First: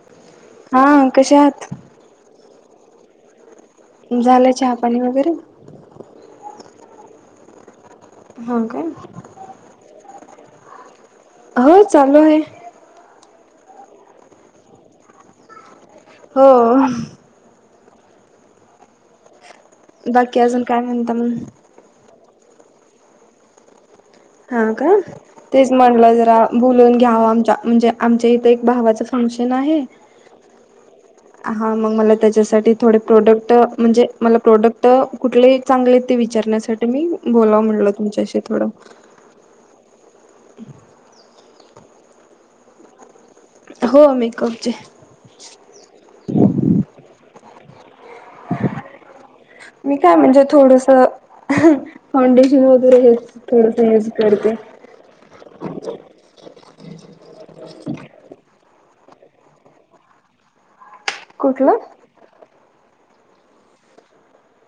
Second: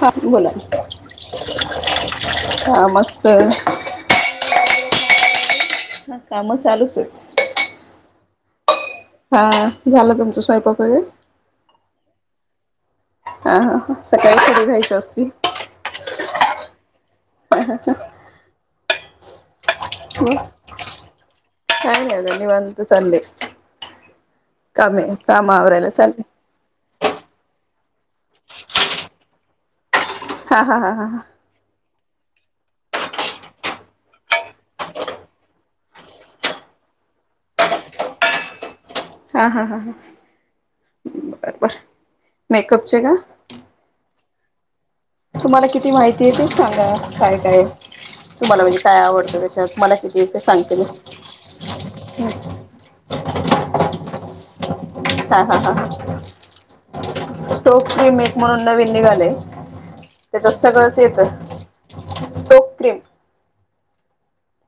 हा बोला हाय कशे आहात. हा मस्त झालंय चहा पाणी वगैरे. चालू चे हां काय? हा झालं तुमच स्वयंपाक [unintelligible] हो चालू आहे. हा हा सकाळी पुढ जायच असते. हो. अहं ह बाकी अजून काय म्हणता म्ह काय नाही बघा निवांत चाललंय. हा का तेच म्हटलं चालले जरा बोलून घ्याव आमच्या म्हणजे आमचे इथं एक भावाचं फंक्शन आहे. हा हा हा हा आहा मग मला त्याच्यासाठी थोडे प्रोडक्ट म्हणजे मला प्रोडक्ट कुठले चांगले ते विचारण्यासाठी मी बोलाव म्हटलं तुमच्याशी थोडं. हा हा हा हा [inaudible] [unintelligible] मेकपचे का? हो मेकअपचे तुम्हाला किती माहिती आहे ते सांगा काय काय तुम्हाला म्हणजे काय आवडतं त्याच्यात [inaudible] मला मी काय किती आहे ते म्हणजे सांगते थोडस अह मी फौउंडेशन वगैरे हेच थोडस यूज करते. हा हा ह स्टोक्रीम एक म्हणून नवीण निघाली त्या सगळ येत कुठलं? Stock cream.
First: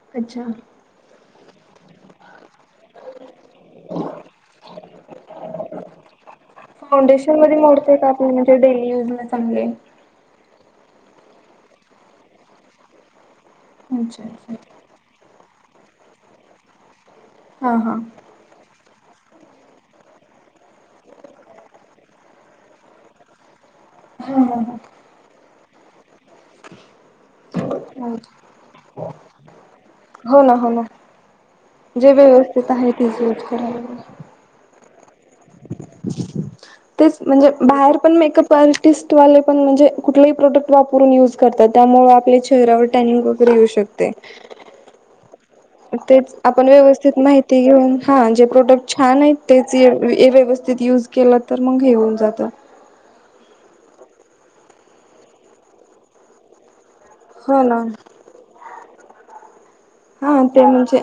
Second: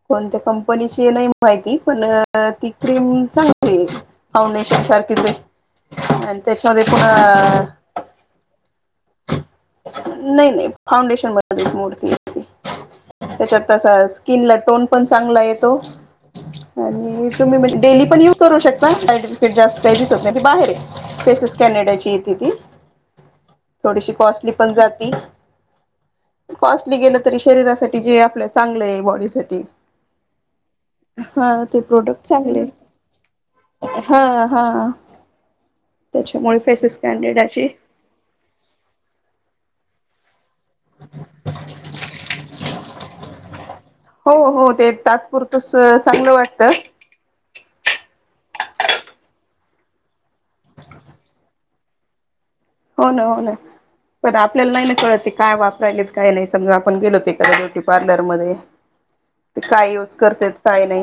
कोणत्या अच्छा कंपनीची नाही माहिती पण. ती क्रीम चांगली फाउंडेशन सारखीच. आणि त्याच्यामध्ये पण फाउंडेशन मध्ये मोडते का आपले म्हणजे डेली युज ला चांगले? नाही नाही. फाउंडेशन ब मूर्ती होती त्याच्यात तसा अच्छा अच्छा. स्किनलट चांगला आहेेतो आणि तुम्ही हा म्हण हा. डेली पण युज करू शकता. सर्टिफिकेट जास्त काही दिसत नाही त बाहेर फेसेस कॅनेडाची येते ती. थोडीशी कॉस्टली पण जाती. कास्टली गेलं तरी शरीरासाठी जे आपल्या चांगलं आहे बॉडीसाठीठी हो ना हो ना हा. ते जे प्रोडक्ट चांगले व्यवस्थित आहे तेच यूज करावी. हा हा त्याच्यामुळे फेसेस तेच म्हणजे कॅनडेडाची बाहेर पण मेकअप आर्टिस्ट म्हणे कुठलाही प्रोडक्ट वापरून युज करतात त्यामुळे आपल्या चेहऱ्यावर टॅन वगैरे येऊ शकते. हो हो ते तात्पुरतच चांगलं तेच आपण वाटतं व्यवस्थित माहिती. ते घेऊन हां जे प्रोडक्ट छान आहेत तेच व्यवस्थित यूज केलं तर मग हेऊन जातं. हो ना हो ना पण आपल्याला नाही ना कळतते काय वापरायली काय नाही समजा. आपण गेलोते कदा हो ना ब्युटी पार्लरमध्येध्ये हा ते म्हणजे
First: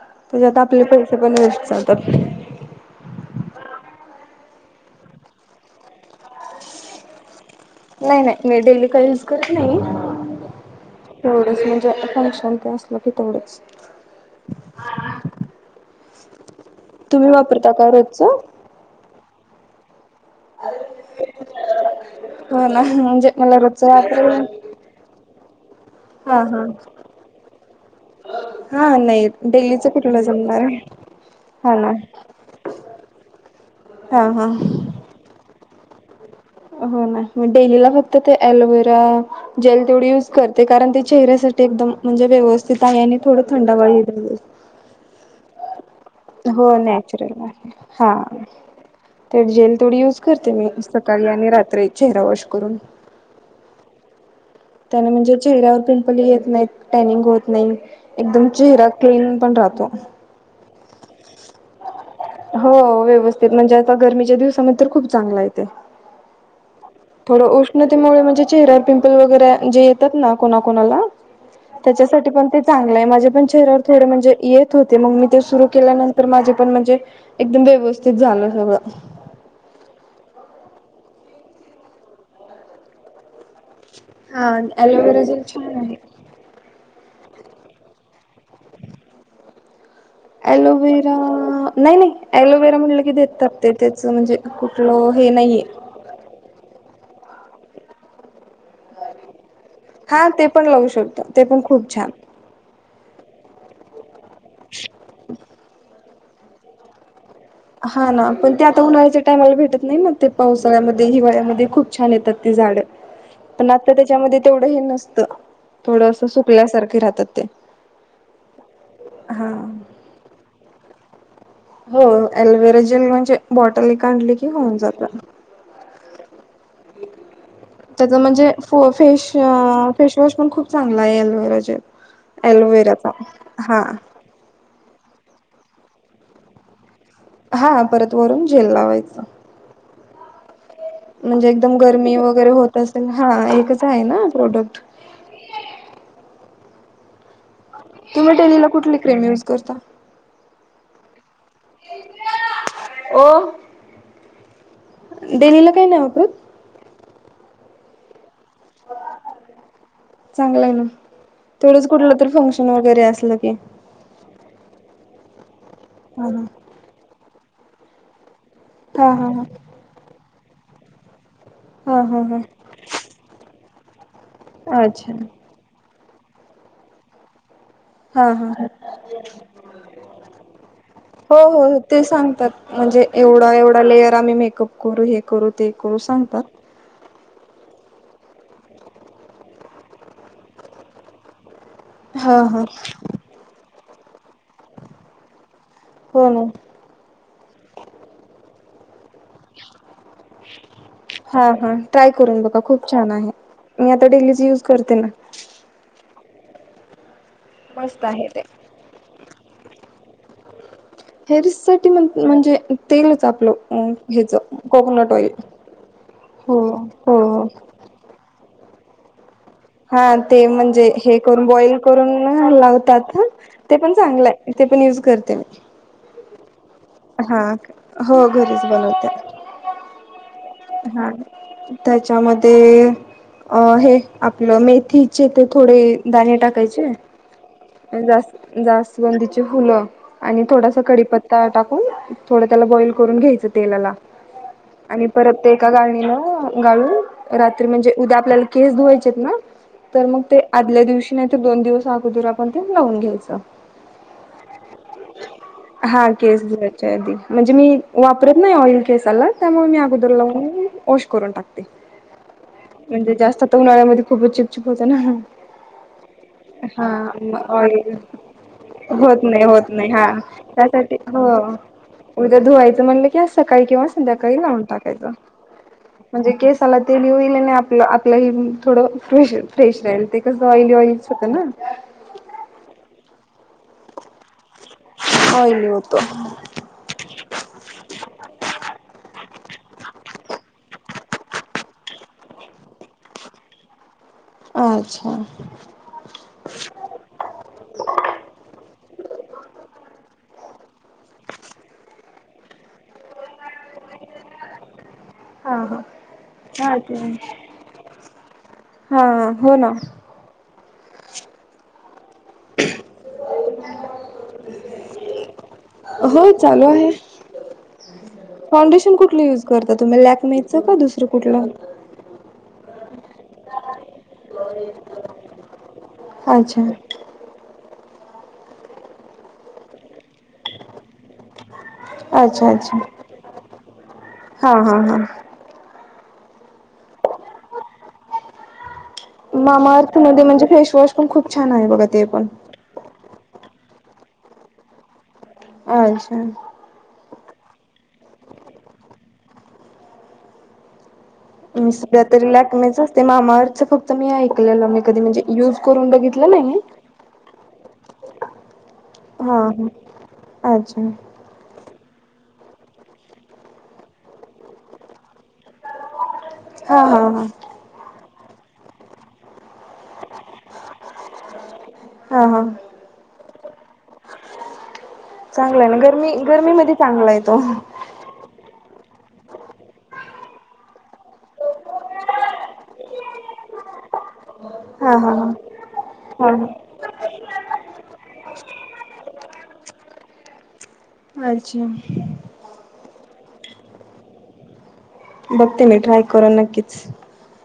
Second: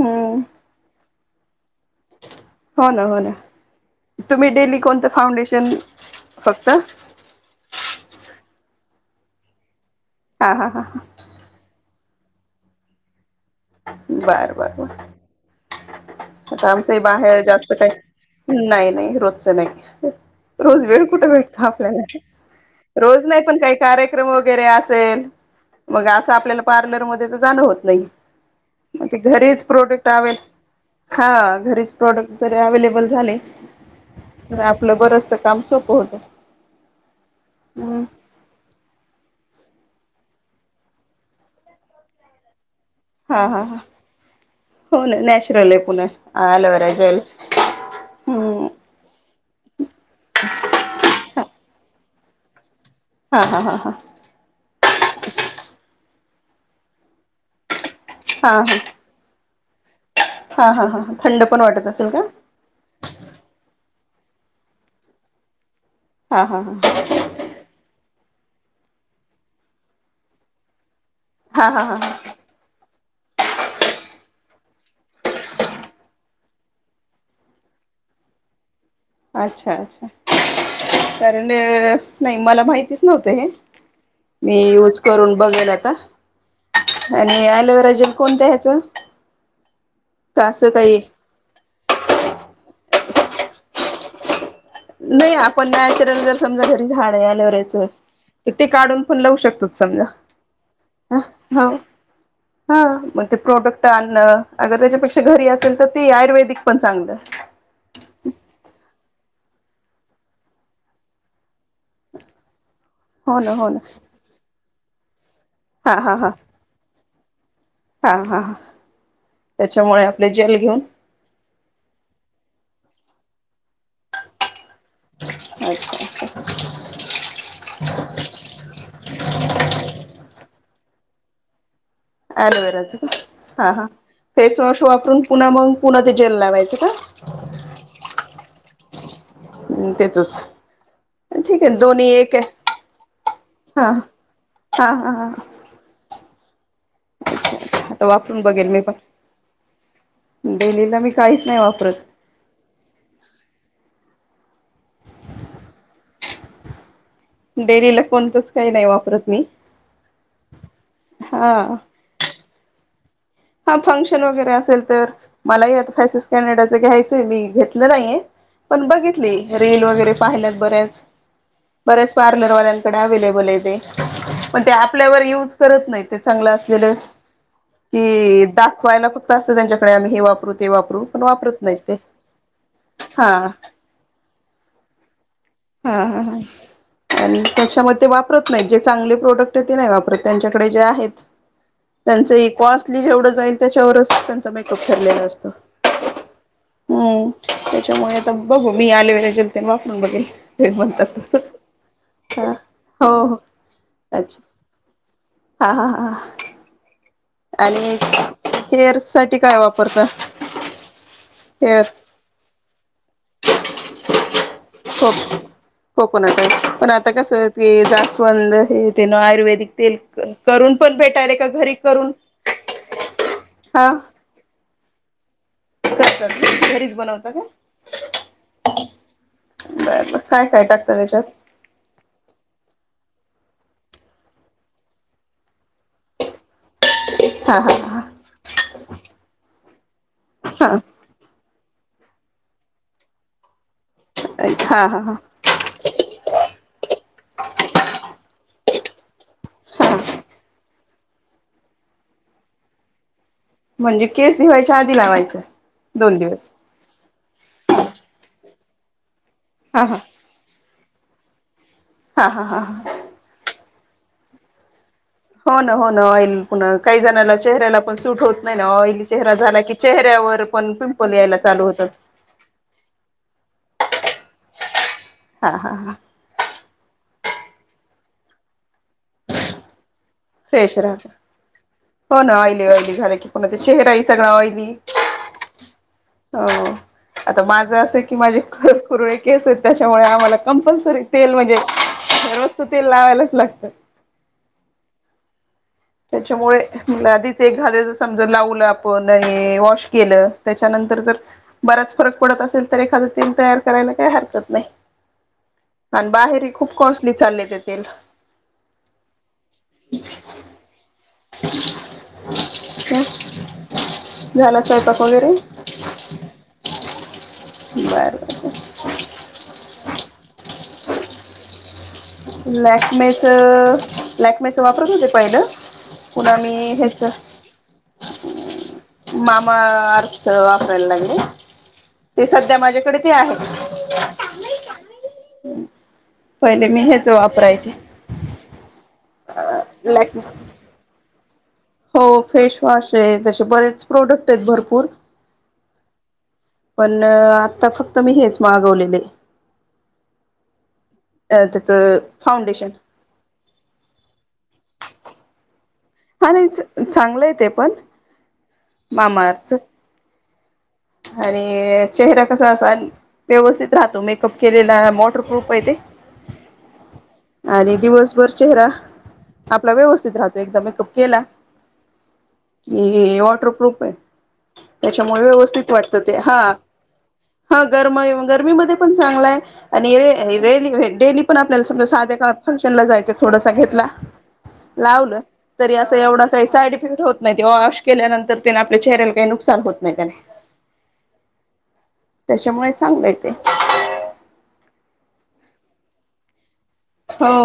हम्म त्याच्यात आपले पैसे. ते पण वस्तात. हो ना हो ना. तुम्ही डेली कोणतं फाउंडेशन फक्त. नाही नाही मी डेली काही युज करत नाही. हा हा हा ह. ज आपण कण ते असल की तेवढच. बर बर बर. आता आमचं तुम्ही बाहेर वापरता जास्त का रोजचं काही नाही नाही रोजचं नाही. रोज वेळ कुठे भेटतो आपल्याला हो ना रोज म्हणजे नाही मला पण काही रोजच कार्यक्रम वापरायला वगैरे असेल. मग असं हा आपल्याला हा पार्लरमध्येध्ये तर जाणं होत नाही. हा मग ते नाही घरीच डेलीच प्रोडक्ट कुठलं जमणार आहे आवेलेबल हा घरीच प्रोडक्ट जरी अवे. हा हा तर आपलं बरचस काम सोप होत. हो ना डेलीला फक्त ते अलोवेरा जेल. तेवढी युज करते कारण ते चेहऱ्यासाठी एकदम म्हणजे व्यवस्थित आहे आणि थोडं हा हा हा थंडावाळेत. हो ना नॅचरल आहे पुन्हा हो अलोवेरा जेल नॅचरल आहे हा. हम्म तर जेल थोडी युज करते मी सकाळी आणि रात्री चेहरा वॉश करून. हा हा हा हा. त्याने म्हणजे चेहऱ्यावर पिंपल येत नाहीत टायनिंग होत नाही. एकदम हा हा चेहरा क्लीन पण राहतो. हा हा हा थंड पण वाटत असेल का हो व्यवस्थित म्हणजे गरमीच्या दिवसामध्ये खूप चांगला येते हा हा हा थोड उष्णतेमुळे चेहर्‍यावरपिंपल येतात ना कोणाकोणाला हा हा हा हा त्याच्यासाठी चांगल आहे. पण चेहऱ्यावर थोडे म्हणजे येत होते मग मी ते सुरु केल्यानंतर माझे पण म्हणजे एकदम व्यवस्थित झालं सगळं अच्छा अच्छा कारण नाही मला माहितीच नव्हत हे हा मी यूज ॲलोवेरा करून जेल बघल छान आता आहे. आणि अलोवेरा जेल कोणत्या ह्याचं का असं काही अलोवेरा नाही नाही अलोवेरा म्हणलं की देतात ते त्याच म्हणजे कुठलं हे नाही नाहीये. आपण नॅचरल जर समजा घरी झाड आहे एलोवेराच तर ते काढून पण लावू शकतो. हा ते पण लावू शकतो ते पण खूप छान हा मग ते प्रोडक्ट आणणं अगंर त्याच्यापेक्षा घरी असल तर ते आयुर्वेदिक पण चांगलं. हा ना पण ते आता उन्हाळ्याच्या टायमाला भेटत नाही ना ते पावसाळ्यामध्ये हिवाळ्यामध्ये खूप छान येतात ती झाडं. हो ना हो पण ना आता त्याच्यामध्ये तेवढं हे नसतं हा थोडं हा अस हा सुकल्यासारखे राहतात ते हा हा हा हा त्याच्यामुळे आपले जेल घेऊन हो अलोवेरा जेल म्हणजे बॉटल एक आणली की होऊन जात अच्छा त्याच म्हणजे फो फेश अ फेशवॉश पण खूप चांगला य. एलोवेरा जेल ॲलोवेराचं एलोवेराचा का हां हा हां फेसवॉश वापरून पुन्हा मग पुन्हा ते जेल लावायचं का? हा परत वरून जेल लावायचं. हम्म तेचच म्हणजे एकदम गरमी वगैरे होत असेल हा एकच हा हाय ना प्रोडक्ट [inaudible] हा हा हा आता तुम्ही वापरून बघेल डेलीला मी कुठली क्रीम युज करता. डेलीला मी काहीच नाय वापरत. ओ डेलीला काय नाय वापरत. डेलीला कोणतंच काही नाही वापरत मी चांगलं आहे ना हा तेवढंच कुठलं तर फंक्शन वगैरे अस हा फंक्शन वगैरे असेल तर मलाही आता फैसेस हा हा कॅनडाचं घ्याय यच मी घेतलं नाय ये पण हा बघितली हा. रिल वगैरे पाहिल्यात बऱ्याच हा बऱ्याच हा हा पार्लरवाल्याकडे अवेलेबल ये ते पण ते अच्छा आपल्यावर युज करत नाहीत. ते चांगलं असलेलं हा की हा ह दाखवायला फक्त असंत त्यांच्याकडे आम्ही हे वापरू ते वापरू पण हो वापरत नाहीत हो ते सांगतात म्हणजे हा एवढा एवढा लेयर आम्ही मेकअप करू हे करू ते करू हा हा हा सांगतात. आणि त्याच्यामध्ये ते वापरत नाही जे चांगले प्रोडक्ट ते नाय वापरत त्यांच्याकडे जे आहेत त्यांचं हा ही हा कॉस्टली जेवढं जाईल त्याच्यावरच त्यांचा मेकअप ठरलेलं असतो. हो ना हम्म त्याच्यामुळे आता बघू मी आले एलोवेरा जेल तेन वापरून बघेल. ते म्हणतात तसं. हा हा ट्राय करून हा बघा खूप हो छान आहे हो मी आता डेलीचं अच्छा युज करते ना हा हा हा आणि मस्त आहे ते. हेअर साठी काय वापरता? हेअर साठी म्हणजे तेलच आपल अं ह्याच कोकोनट ऑइल. कोकोटन ऑइल हो पण आता हो कस जास्वंद हे तेन आयुर्वेद तेल हा ते करून म्हणजे पण हे भेटायले करून का घरी बॉईल करून लावतात हं ते हा पण चांगलं हाय ते पण युज करते मी करते घरी हा हो घरीच बनवते. बर बर काय काय टाकता हा त्याच्यात? त्याच्यामध्ये अ हे आपलं मेथीचे ते थोडे दाणे टाकायचे हा हा हा जा जास्वंदीची फुलं आणि हा थोडसा कडीपत्ता टाक थोडं त्याला बॉईल करून घ्यायचं तेलाला हा हा आणि हा परत ते एका गाळणीनं गाळून रात्री म्हणजे उद्या आपल्याला केस धुवायचेत ना तर हा मग ते आदल्या दिवशी नाही तर दोन दिवस अगोदर आपण ते लावून घ्यायचं. म्हणजे केस धुवायच्या आधी लावायचं. हा दोन केस दिवस धुवायच्या आदि म्हणजे मी वापरत नाही ऑइल केसाला त्यामुळं मी हा हा अगोदर लावुन वाँश करुन टाकते. हा हा हा हा उन्हाळ्यामध्ये खूपच चिपचिप होतं ना हो ना हो ना आँईल पुन्हा काही जणाना हा चेहऱ्याला ऑइल पण सूट होत नाही ना होत चेहरा आँयली नाही झाला होत की नाही हा चेहऱ्यावर पण त्यासाठी पिंपल हो यायला चालू होतात. उद्या धुवायच म्हटलं की अस सकाळी किंवा संध्याकाळी लावून टाकायचं हा हा हा म्हणजे केसांना तेल ही होईल आपलं आपलं ह थोड फ्रेश फ्रेश राहील ते कस ऑईली फ्रेश राहत ऑइलीच होत ना हो ना आँइली-आँइली झाले की पुन्हा ते चेहराही सगळा आँईली. होतं आता माझं असं की माझे खरंच कुरळे केस आहेत, त्याच्यामुळे आम्हाला कंपल्सरी तेल म्हणजे रोजचं तेल लावायलाच लागतं. अच्छा. त्याच्यामुळे म्ह [unintelligible] आधीच एकखाद्या ज समजा लावलं आपण वॉश केलं. त्याच्यानंतर जर बराच फरक पडत असेल, तर एखादं तेल तयार करायला काही हरकत नाही. हा हा आणि बाहेरही खूप हा ते कॉस्टली चाललेत तेल. हा हो ना [inaudible] झाला स्वयंपाक वगैरे? हो चालू आहे, बर बर फाउंडेशन कुठली युज करत तुम्ही लॅकमेच का दुसरं कुठलं? लॅकमेचं लॅकमेच वापरत होते पहिलं. पुन्हा मी अच्छा हेच मामा- स वापरायला लागले ते अच्छा सध्या माझ्याकडे ते आहे. हां [unintelligible] हां पहिले मी हेच वापरायचे. मामा अर्थ लॅक्मे मध्ये म्हणजे फेसवॉश पण खूप छान आहे बघा, ते पण ते तसे बरेच प्रोडक्ट आहेत, भरपूर अच्छा. पण आता फक्त मी हेच मागवलेले. अ मी त्याचं सगळ्या तरी फाउंडेशन लॅकमेच असते, मामा अर्थ फक्त मी ऐकलेल मी कधी म्हणजे युज करून बघितलं हा नाही चांगलंय ते पण मामा हा अर्थच हा अच्छा आणि चेहरा कसा असा व्यवस्थित राहतो, मेकअप केलेला वॉटरप्रूफ आहे ते. हा हा हा बरं चेहरा आपला व्यवस्थित राहतो एकदा मेकअप केला. हा हा कि वॉटरप्रुफ आहे, त्याच्यामुळे चांगला आहे व्यवस्थित ना वाटतं गरमी ते हा गरमीमध्ये चांगला आहे तो हा गरमाई गर्मीमध्ये हे पण चांगलं आहे आणि हे डेली हे डेली पण आपलाल्या साध्या फक्शनला जायचंय थोडंसं घेतलं हा लावलं हा तरी अस एवढ हा काही हा साईड इफेक्ट होत नाही ते वाँश केल्यानंतर आपल्या चेहऱ्याला काही नुकसान होत नाही त्याने अच्छा. त्याच्यामुळे [inaudible] बघते मी ट्राय करून नक्कीच. हो.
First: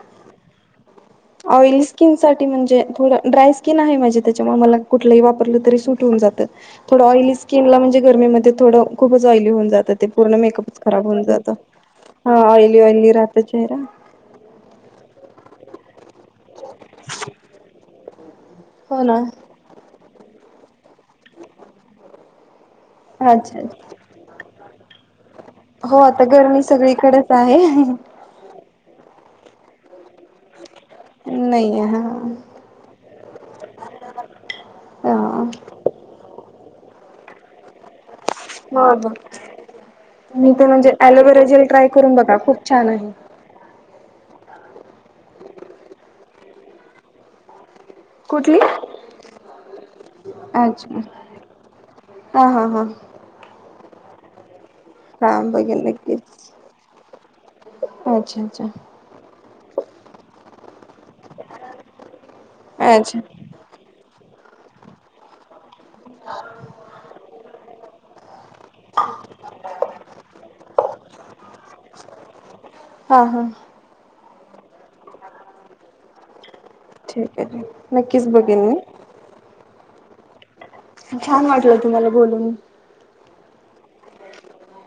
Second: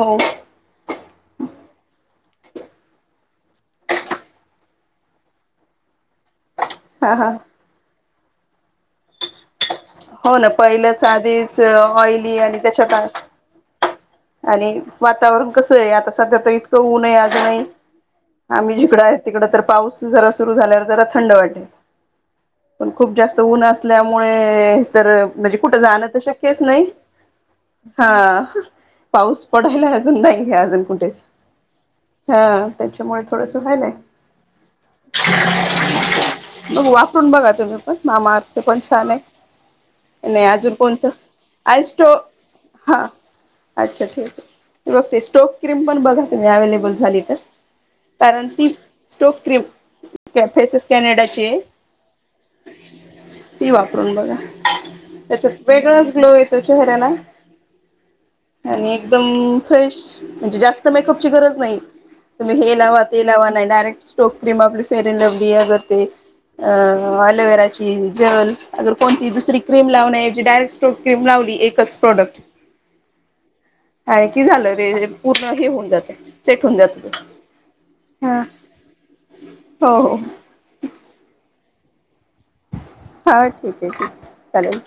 आँईली स्किनसाठी म्हणजे, थोडं ड्राय स्किन आहे माझी, त्याच्यामुळे मला कुठलंही वापरलं तरी सुट होवून जातं. थोडं हा हा ऑइली स्किनला म्हणजे गरमीमध्ये थोडं खूपच ऑइली होऊन जात ते हो पूर्ण ना मेकअपच पहिलंच खराब होऊन जात, आधीच ऑइली हा आणि त्याच्यात ऑइली-ऑइली राहत चेहरा. आणि वातावरण कस आहे आता? सध्या तर इतकं ऊने आज नाही आम्ही हो जिकडं आहे, ना तिकड तर पाऊस जरा सुरू झाल्यावर जरा थंड वाटेल. पण खूप जास्त अच्छा ऊन अच्छा असल्यामुळे तर म्हणजे कुठं हो जाणं तर आता गरमी शक्यच नाही. सगळीकडेच आहे हा. पाऊस पडायला अजून नाही घ अजून- कुठेच, नाही हा हा त्याच्यामुळे थोडस व्हायलाय. हा. बग वापरून बघा तुम्ही पण माम आचे पण छान आहे. नाही मी ते अजून म्हणजे कोणतं अलोवेरा जेल ट्राय आयस्टो करून बघा खूप छान हा आहे. अच्छा ठीक आहे बघते स्टोक क्रीम पण बघा तुम्ही अवे्लेबल झाली तर. कारण कुठली? ती स्टोक क फेसेस अच्छा कॅनेडाची आहे. हा हा हा. ती वापरून बघा हा त्याच्यात बघेल वेगळाच ग्लो नक्कीच येतो चेहऱ्याला. अच्छा अच्छा. आणि एकदम फ्रेश म्हणजे जास्त मेकअपची गरज नाही. तुम्ही हे लावा अच्छा ते लावा नाही डायरेक्ट स्टोक क्रीम आपली फेरड लव्हली अग ते.. अ अलोवेराची जल अगर कोणती दुसरी क्रीम लावणे जी डायरेक्ट स्टोक क्रीम लावली.. एकच प्रॉडक्ट. हा हा. आणि की झालं ते पूर्ण हे होऊन जाते. सेट होऊन जात ठीक आहे ठीक नक्कीच हा बघेन मी. हो हो.. छान वाटलं तुम्हाला बोलून. हो ठीक आहे ठीक चालेल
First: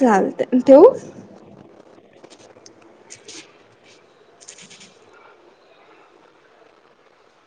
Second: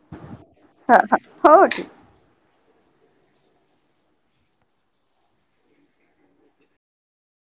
चालतंय ह ठेवू? हा हो हो ठीक.